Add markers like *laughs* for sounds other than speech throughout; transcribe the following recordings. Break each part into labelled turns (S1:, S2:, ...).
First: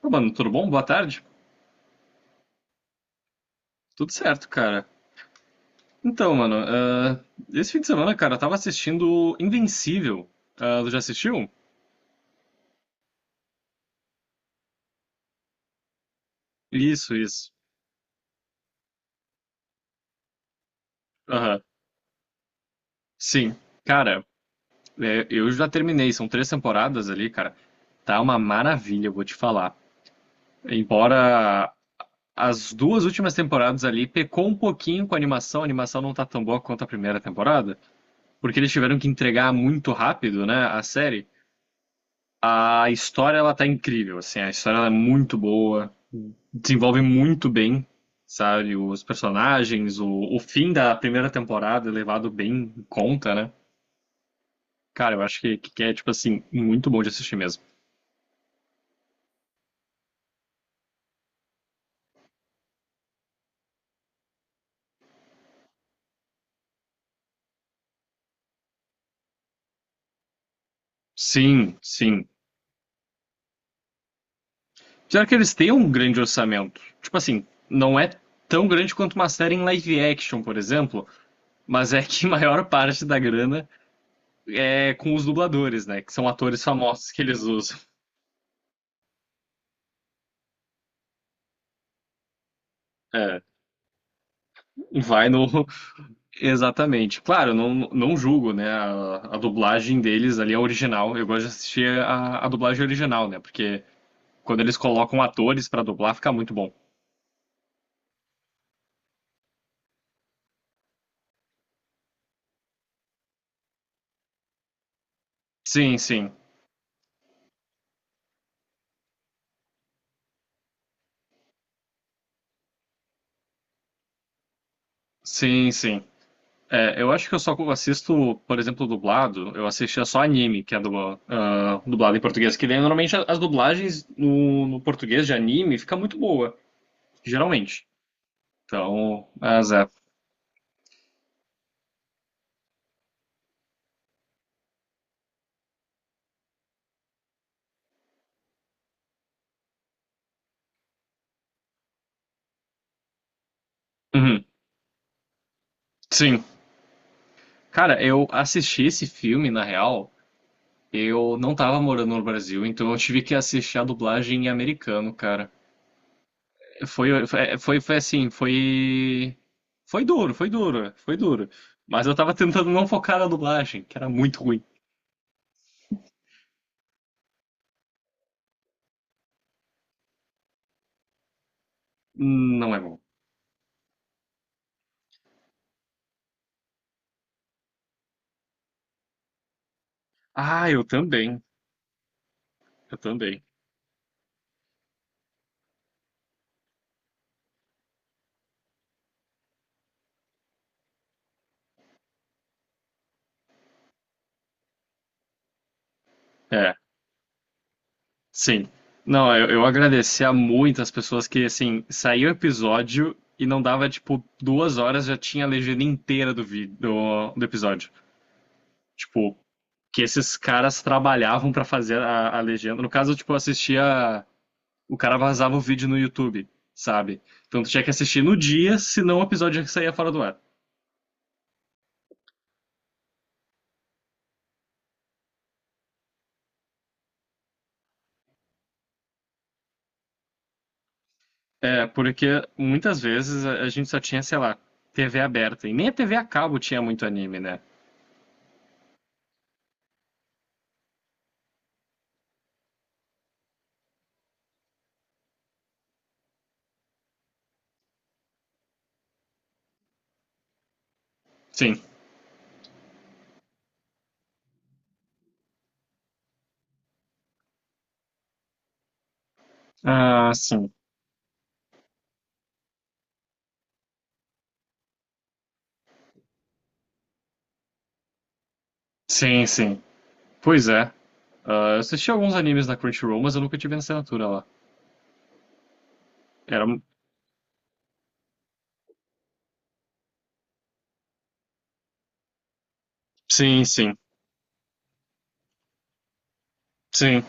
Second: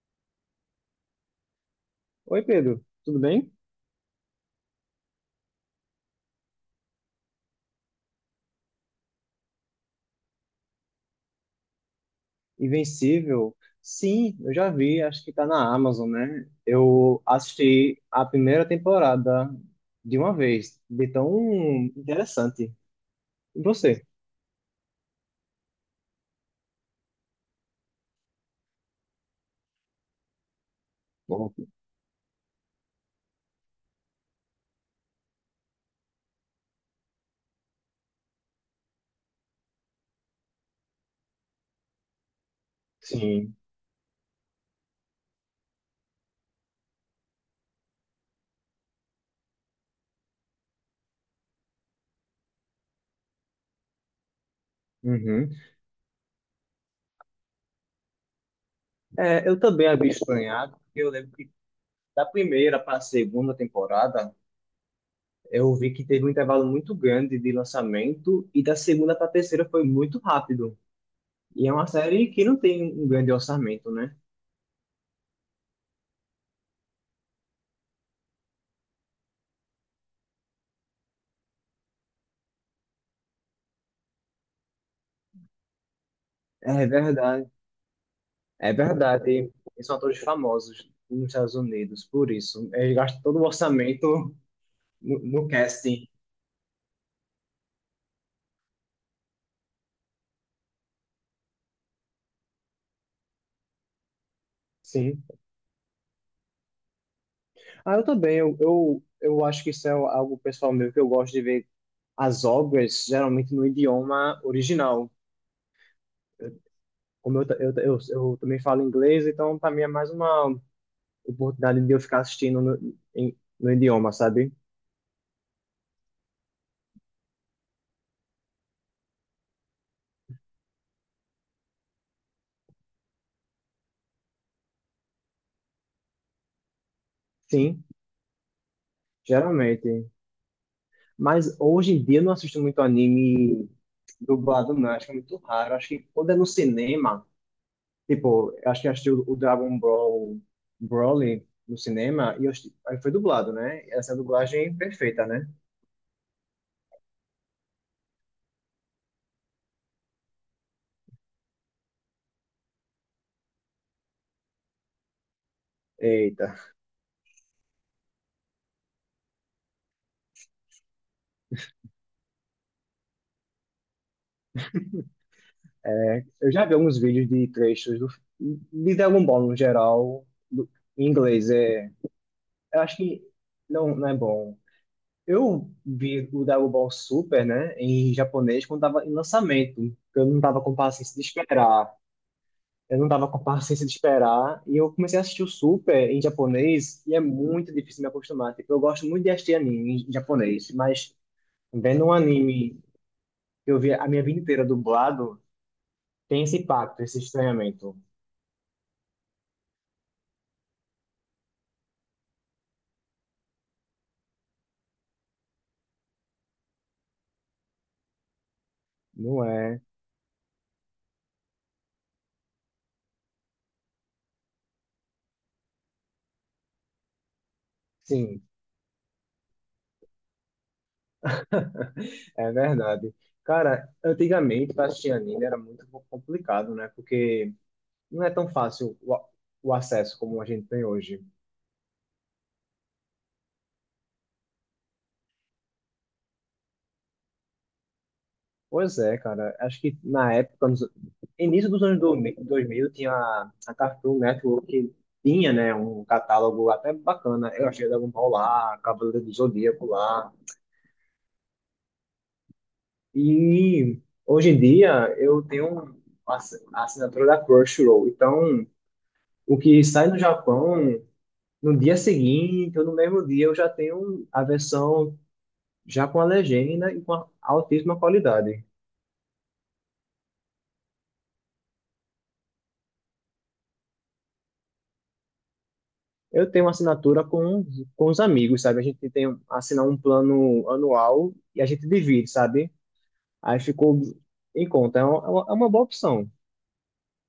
S1: Ô, mano, tudo bom? Boa tarde.
S2: Oi, Pedro, tudo bem?
S1: Tudo certo, cara. Então, mano, esse fim de semana, cara, eu tava assistindo Invencível. Ah, tu já assistiu?
S2: Invencível? Sim, eu já vi, acho que tá na Amazon, né?
S1: Isso,
S2: Eu
S1: isso.
S2: assisti a primeira temporada de uma vez, de tão
S1: Aham.
S2: interessante.
S1: Sim.
S2: E você?
S1: Cara, é, eu já terminei, são três temporadas ali, cara. Tá uma maravilha, eu vou te falar.
S2: Bom.
S1: Embora as duas últimas temporadas ali pecou um pouquinho com a animação não tá tão boa quanto a primeira temporada, porque eles tiveram que entregar muito rápido, né, a série. A história ela
S2: Sim.
S1: tá incrível, assim, a história ela é muito boa, desenvolve muito bem, sabe, os personagens, o fim da primeira temporada é levado bem em conta, né? Cara, eu acho
S2: Uhum.
S1: que é, tipo assim, muito bom de assistir mesmo.
S2: É, eu também havia estranhado, porque eu lembro que da primeira para a segunda temporada, eu vi que teve um intervalo muito grande de lançamento, e da segunda para a terceira foi muito rápido. E é
S1: Sim,
S2: uma
S1: sim.
S2: série que não tem um grande orçamento, né?
S1: Já que eles têm um grande orçamento? Tipo assim, não é tão grande quanto uma série em live action, por exemplo, mas é que *laughs* a maior parte da grana é com os dubladores, né? Que são atores
S2: É
S1: famosos que eles
S2: verdade.
S1: usam.
S2: É verdade, e são atores famosos nos Estados Unidos, por isso. Eles gastam todo
S1: É,
S2: o orçamento no,
S1: vai no,
S2: no casting.
S1: exatamente. Claro, não, não julgo, né, a dublagem deles ali, é original. Eu gosto de assistir a dublagem original, né, porque quando eles colocam
S2: Sim.
S1: atores pra dublar, fica muito bom.
S2: Ah, eu também. Eu acho que isso é algo pessoal meu que eu gosto de ver as obras geralmente no idioma original.
S1: Sim, sim.
S2: Como eu também falo inglês, então para mim é mais uma oportunidade de eu ficar assistindo no idioma, sabe?
S1: Sim, sim. É, eu acho que eu só assisto, por exemplo, dublado, eu assistia só anime, que é dublado em português, que daí normalmente as dublagens no português de anime fica muito boa, geralmente.
S2: Sim.
S1: Então, mas é.
S2: Geralmente. Mas hoje em dia eu não assisto muito anime dublado, não. Acho que é muito raro. Acho que quando é no cinema, tipo, acho que eu assisti o Dragon Ball Broly no cinema e eu assisti- aí foi dublado, né? Essa
S1: Uhum.
S2: dublagem perfeita, né?
S1: Sim. Cara, eu assisti esse filme, na real, eu não tava morando no Brasil, então eu tive que assistir a dublagem em americano, cara.
S2: Eita.
S1: Foi assim, foi. Foi duro, foi duro, foi duro. Mas eu tava tentando não focar na dublagem, que era muito ruim.
S2: Eu já vi alguns vídeos de trechos de Dragon Ball no geral, do, em inglês. É,
S1: Não é
S2: eu acho
S1: bom.
S2: que não é bom. Eu vi o Dragon Ball Super, né, em japonês quando tava em lançamento, porque eu não tava
S1: Ah,
S2: com
S1: eu
S2: paciência de
S1: também.
S2: esperar.
S1: Eu
S2: Eu não tava com
S1: também.
S2: paciência de esperar. E eu comecei a assistir o Super em japonês e é muito difícil me acostumar. Tipo, eu gosto muito de assistir anime em japonês, mas vendo um anime que eu vi a minha vida inteira dublado, tem esse
S1: É,
S2: impacto, esse estranhamento.
S1: sim. Não, eu agradeci a muitas pessoas que, assim, saiu o episódio e não dava, tipo, 2 horas, já tinha a legenda inteira do vídeo, do episódio. Tipo,
S2: Não é?
S1: que esses caras trabalhavam pra fazer a legenda. No caso, tipo, eu assistia. O cara vazava o vídeo no YouTube, sabe? Então tu tinha que assistir no
S2: Sim,
S1: dia, senão o episódio já saía fora do ar.
S2: é verdade. Cara, antigamente pra assistir anime era muito complicado, né? Porque não é tão fácil o acesso como a gente tem hoje.
S1: É, porque muitas vezes a gente só tinha, sei lá, TV aberta. E nem a TV a cabo tinha muito anime, né?
S2: Pois é, cara. Acho que na época, nos início dos anos dois mil, tinha a Cartoon Network que tinha, né, um catálogo até bacana. Eu achei Dragon Ball lá, Cavaleiro do Zodíaco lá.
S1: Sim.
S2: E hoje em dia eu tenho um, a a assinatura da Crunchyroll. Então, o que sai no
S1: Ah, sim.
S2: Japão, no dia seguinte ou no mesmo dia, eu já tenho a versão já com a legenda e com a altíssima qualidade.
S1: Sim, sim. Pois é. Ah, eu assisti alguns animes na Crunchyroll, mas eu nunca tive na assinatura lá.
S2: Eu tenho
S1: Era...
S2: uma assinatura com os amigos, sabe? A gente tem assinar um plano anual e a gente divide, sabe? Aí
S1: Sim, sim.
S2: ficou em conta. É uma boa opção.
S1: Sim.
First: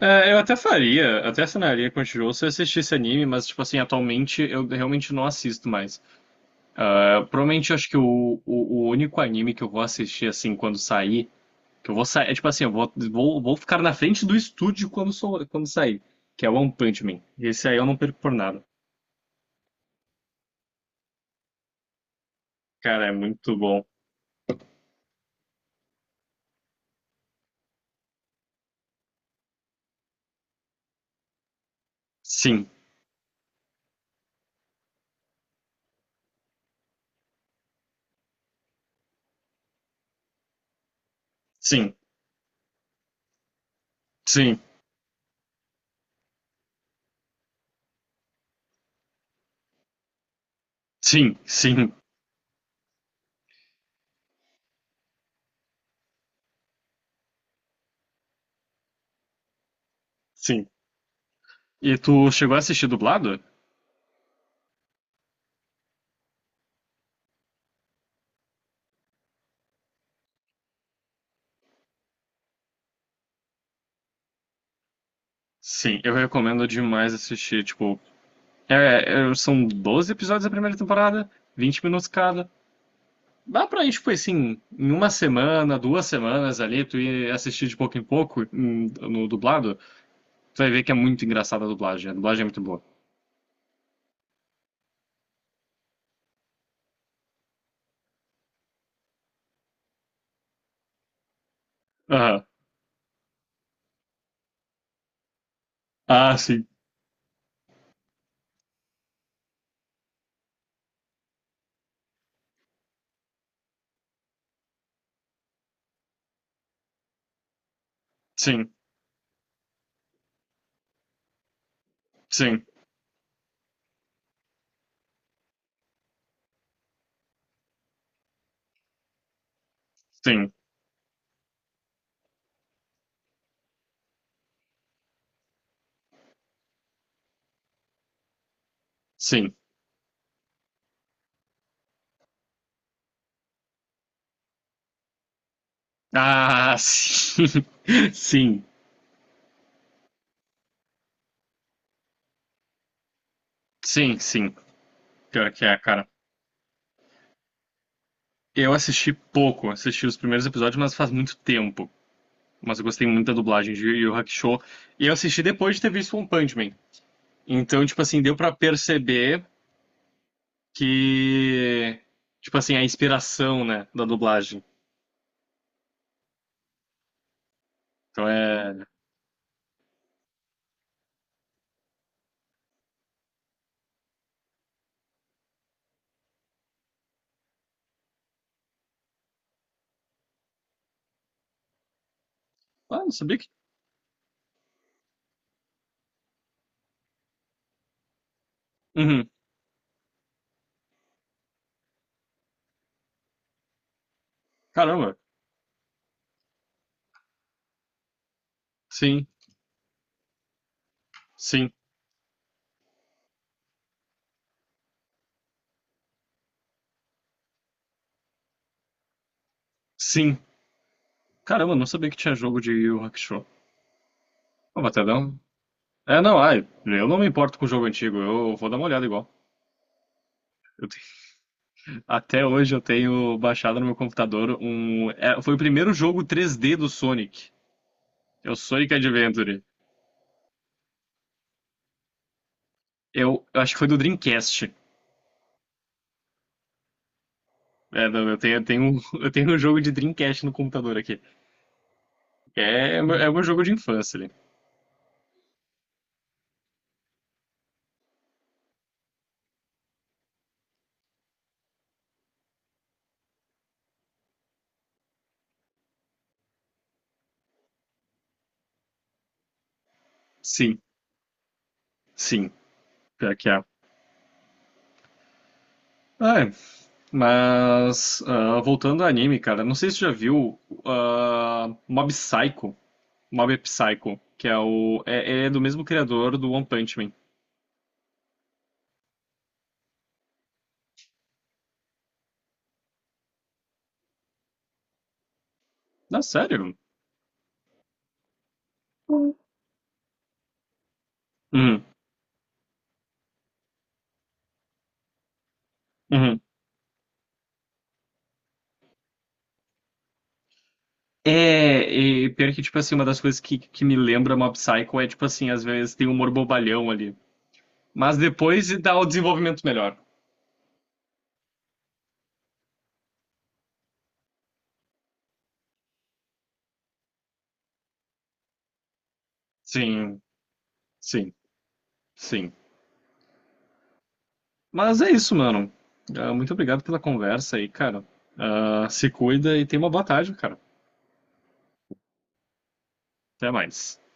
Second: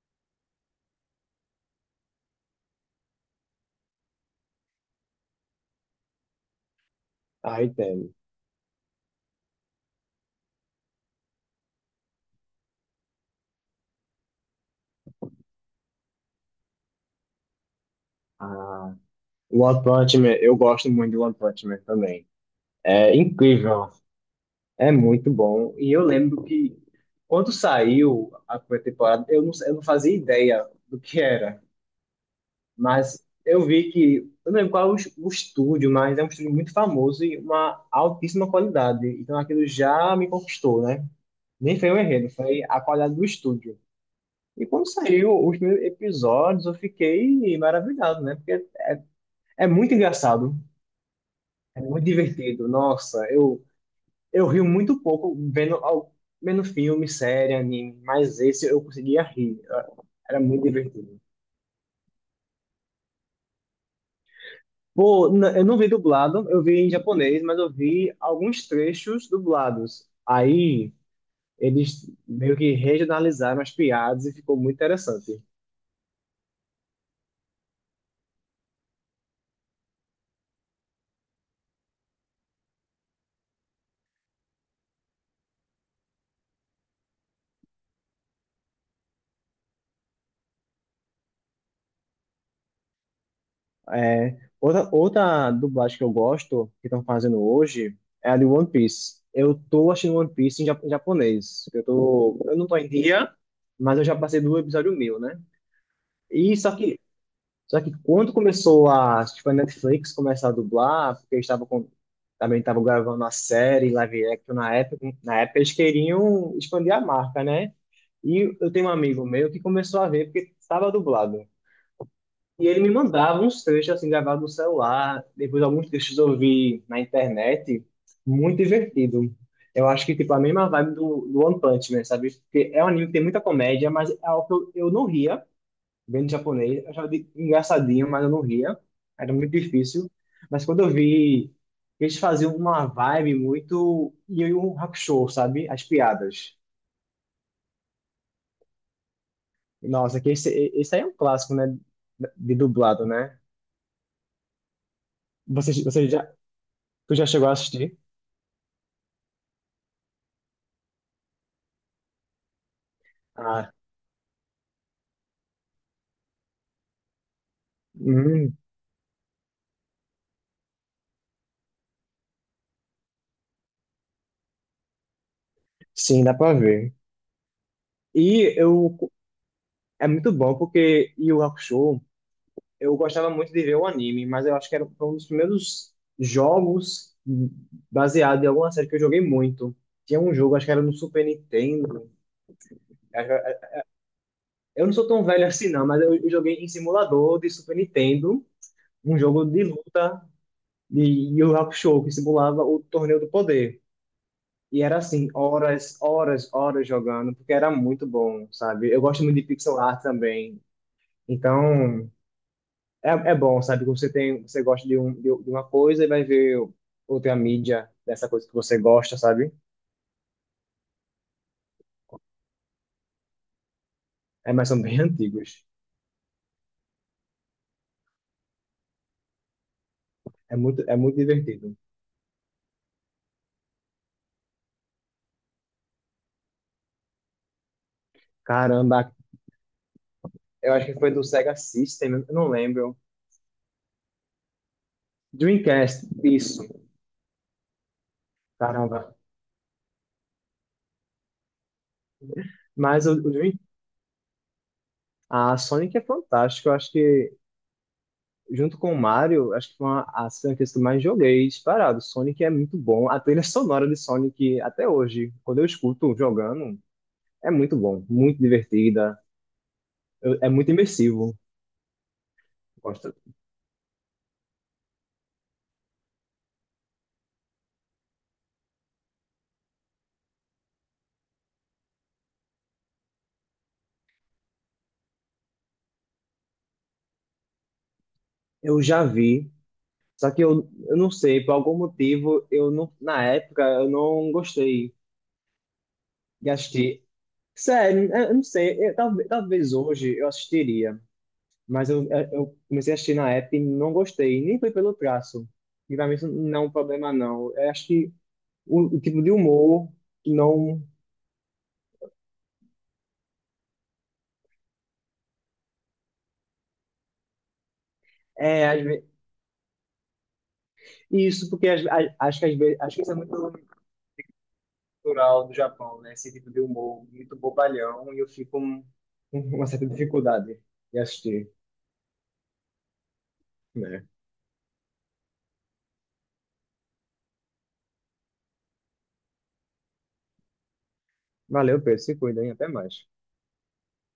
S1: É, eu até faria, até assinaria com o Crunchyroll se eu assistisse anime, mas, tipo assim, atualmente eu realmente não assisto mais. Ah,
S2: Aí
S1: provavelmente eu acho que
S2: tem.
S1: o único anime que eu vou assistir, assim, quando sair, que eu vou sair, é tipo assim, eu vou ficar na frente do estúdio quando, sou, quando sair, que é One Punch Man. Esse aí eu não perco por nada.
S2: Ah, One Punch Man. Eu gosto muito de One Punch Man também.
S1: Cara, é
S2: É
S1: muito bom.
S2: incrível. É muito bom. E eu lembro que quando saiu a primeira temporada, eu não fazia ideia do que era.
S1: Sim,
S2: Mas eu vi que, eu não lembro qual é o estúdio, mas é um estúdio muito famoso e uma altíssima qualidade. Então aquilo já me conquistou, né? Nem foi
S1: sim,
S2: o enredo, foi a qualidade do estúdio.
S1: sim,
S2: E quando saiu os primeiros episódios, eu fiquei maravilhado, né? Porque é, é muito engraçado,
S1: sim,
S2: é
S1: sim,
S2: muito divertido. Nossa, eu rio muito pouco vendo filme, série, anime, mas esse eu conseguia rir. Era muito
S1: sim.
S2: divertido.
S1: E tu chegou a assistir dublado?
S2: Pô, eu não vi dublado, eu vi em japonês, mas eu vi alguns trechos dublados. Aí eles meio que regionalizaram as piadas e ficou muito interessante.
S1: Sim, eu recomendo demais assistir, tipo, é, é, são 12 episódios da primeira temporada, 20 minutos cada. Dá pra ir, tipo assim, em uma semana, duas semanas ali, tu ir assistir de pouco em pouco, no dublado, tu vai ver que é muito engraçada a dublagem. A dublagem é muito boa.
S2: É, outra dublagem que eu gosto, que estão fazendo hoje, é a de One Piece. Eu tô assistindo One Piece em japonês.
S1: Aham.
S2: Eu não tô em dia, mas eu já passei do episódio 1000, né?
S1: Ah,
S2: E
S1: sim.
S2: só que Só que quando começou a, tipo, a Netflix começar a dublar, porque eles estavam com, também estavam gravando a série live action na época eles queriam expandir a marca, né? E
S1: Sim.
S2: eu tenho um amigo meu que começou a ver porque estava dublado.
S1: Sim.
S2: E ele me mandava uns trechos assim gravados no celular, depois alguns trechos eu vi na internet, muito divertido. Eu acho que tipo a
S1: Sim.
S2: mesma vibe do One Punch Man, sabe? Porque é um anime que tem muita comédia, mas é algo que eu não ria vendo japonês, eu achava engraçadinho, mas eu não ria. Era muito
S1: Sim.
S2: difícil. Mas quando eu vi, eles faziam uma vibe muito Yu Yu Hakusho, sabe? As piadas.
S1: Ah, sim. *laughs* Sim.
S2: Nossa, esse aí é um clássico, né? De dublado, né?
S1: Sim, sim. Pior que é,
S2: Você,
S1: cara.
S2: você já, tu já chegou a assistir?
S1: Eu assisti pouco, assisti os primeiros episódios, mas faz muito tempo. Mas eu gostei muito da
S2: Ah,
S1: dublagem de Yu Yu Hakusho. E eu assisti depois de ter visto One Punch Man. Então, tipo assim, deu pra
S2: hum,
S1: perceber que, tipo assim, a inspiração, né, da dublagem.
S2: sim, dá pra ver.
S1: Então
S2: E
S1: é.
S2: eu, é muito bom porque Yu Yu Hakusho, eu gostava muito de ver o anime, mas eu acho que era foi um dos primeiros jogos baseado em alguma série que eu joguei muito. Tinha um jogo, acho que era no Super Nintendo.
S1: Ah, não
S2: Acho
S1: sabia que.
S2: que- Eu não sou tão velho assim, não, mas eu joguei em simulador de Super Nintendo, um
S1: Uhum.
S2: jogo de luta de Yu Yu Hakusho, que simulava o Torneio do Poder. E era
S1: Caramba.
S2: assim, horas, horas, horas jogando, porque era muito bom, sabe? Eu gosto
S1: Sim,
S2: muito de pixel art também.
S1: sim,
S2: Então, é, é bom, sabe? Que você tem, você gosta de uma coisa e vai ver outra mídia dessa coisa que você gosta, sabe?
S1: sim. Caramba, não sabia que tinha jogo de Yu Yu Hakusho.
S2: É, mas
S1: Ah,
S2: são
S1: vou
S2: bem *laughs*
S1: até dar um.
S2: antigos.
S1: É, não, ai, eu não me importo com o jogo antigo, eu vou dar uma olhada igual. Eu
S2: É
S1: te-
S2: muito divertido.
S1: até hoje eu tenho baixado no meu computador um. É, foi o primeiro jogo 3D do Sonic. É o Sonic
S2: Caramba,
S1: Adventure.
S2: eu acho que foi do Sega System, eu não lembro.
S1: Eu acho que foi do Dreamcast.
S2: Dreamcast, isso.
S1: É, não,
S2: Caramba.
S1: *laughs* eu tenho um jogo de Dreamcast no computador aqui. É,
S2: Mas
S1: é meu jogo de infância ali.
S2: A Sonic é fantástica. Eu acho que, junto com o Mario, acho que foi uma, as franquias que eu mais joguei disparado. Sonic é muito bom. A trilha sonora de Sonic, até hoje, quando eu escuto jogando, é muito bom. Muito divertida. É muito
S1: Sim,
S2: imersivo.
S1: sim,
S2: Gosto.
S1: pior que é. Ah, é. Mas voltando ao anime, cara, não sei se você já viu Mob Psycho, Mob Psycho, que é o é, é do mesmo criador do One Punch Man.
S2: Eu já vi, só que eu não sei, por algum motivo, eu não, na época, eu não gostei
S1: Não,
S2: de
S1: sério?
S2: assistir. Sério, eu não sei, talvez, talvez hoje eu assistiria,
S1: Uhum,
S2: mas eu comecei a assistir na época e não gostei, nem foi pelo traço. E pra mim isso
S1: uhum.
S2: não é um problema, não. Eu acho que o tipo de humor não.
S1: É, e pior que, tipo assim, uma das coisas que me lembra Mob Psycho é, tipo assim, às vezes tem humor bobalhão ali. Mas depois
S2: É,
S1: dá o desenvolvimento melhor.
S2: isso, porque acho que às vezes, acho que isso é muito cultural do Japão, né? Esse tipo de humor muito bobalhão e eu fico com *laughs* uma certa
S1: Sim,
S2: dificuldade de
S1: sim.
S2: assistir,
S1: Sim.
S2: né?
S1: Mas é isso, mano. Ah, muito obrigado pela conversa aí, cara. Ah, se cuida e tenha uma boa tarde, cara.
S2: Valeu, Pedro, se cuida, hein? Até mais.
S1: Até mais.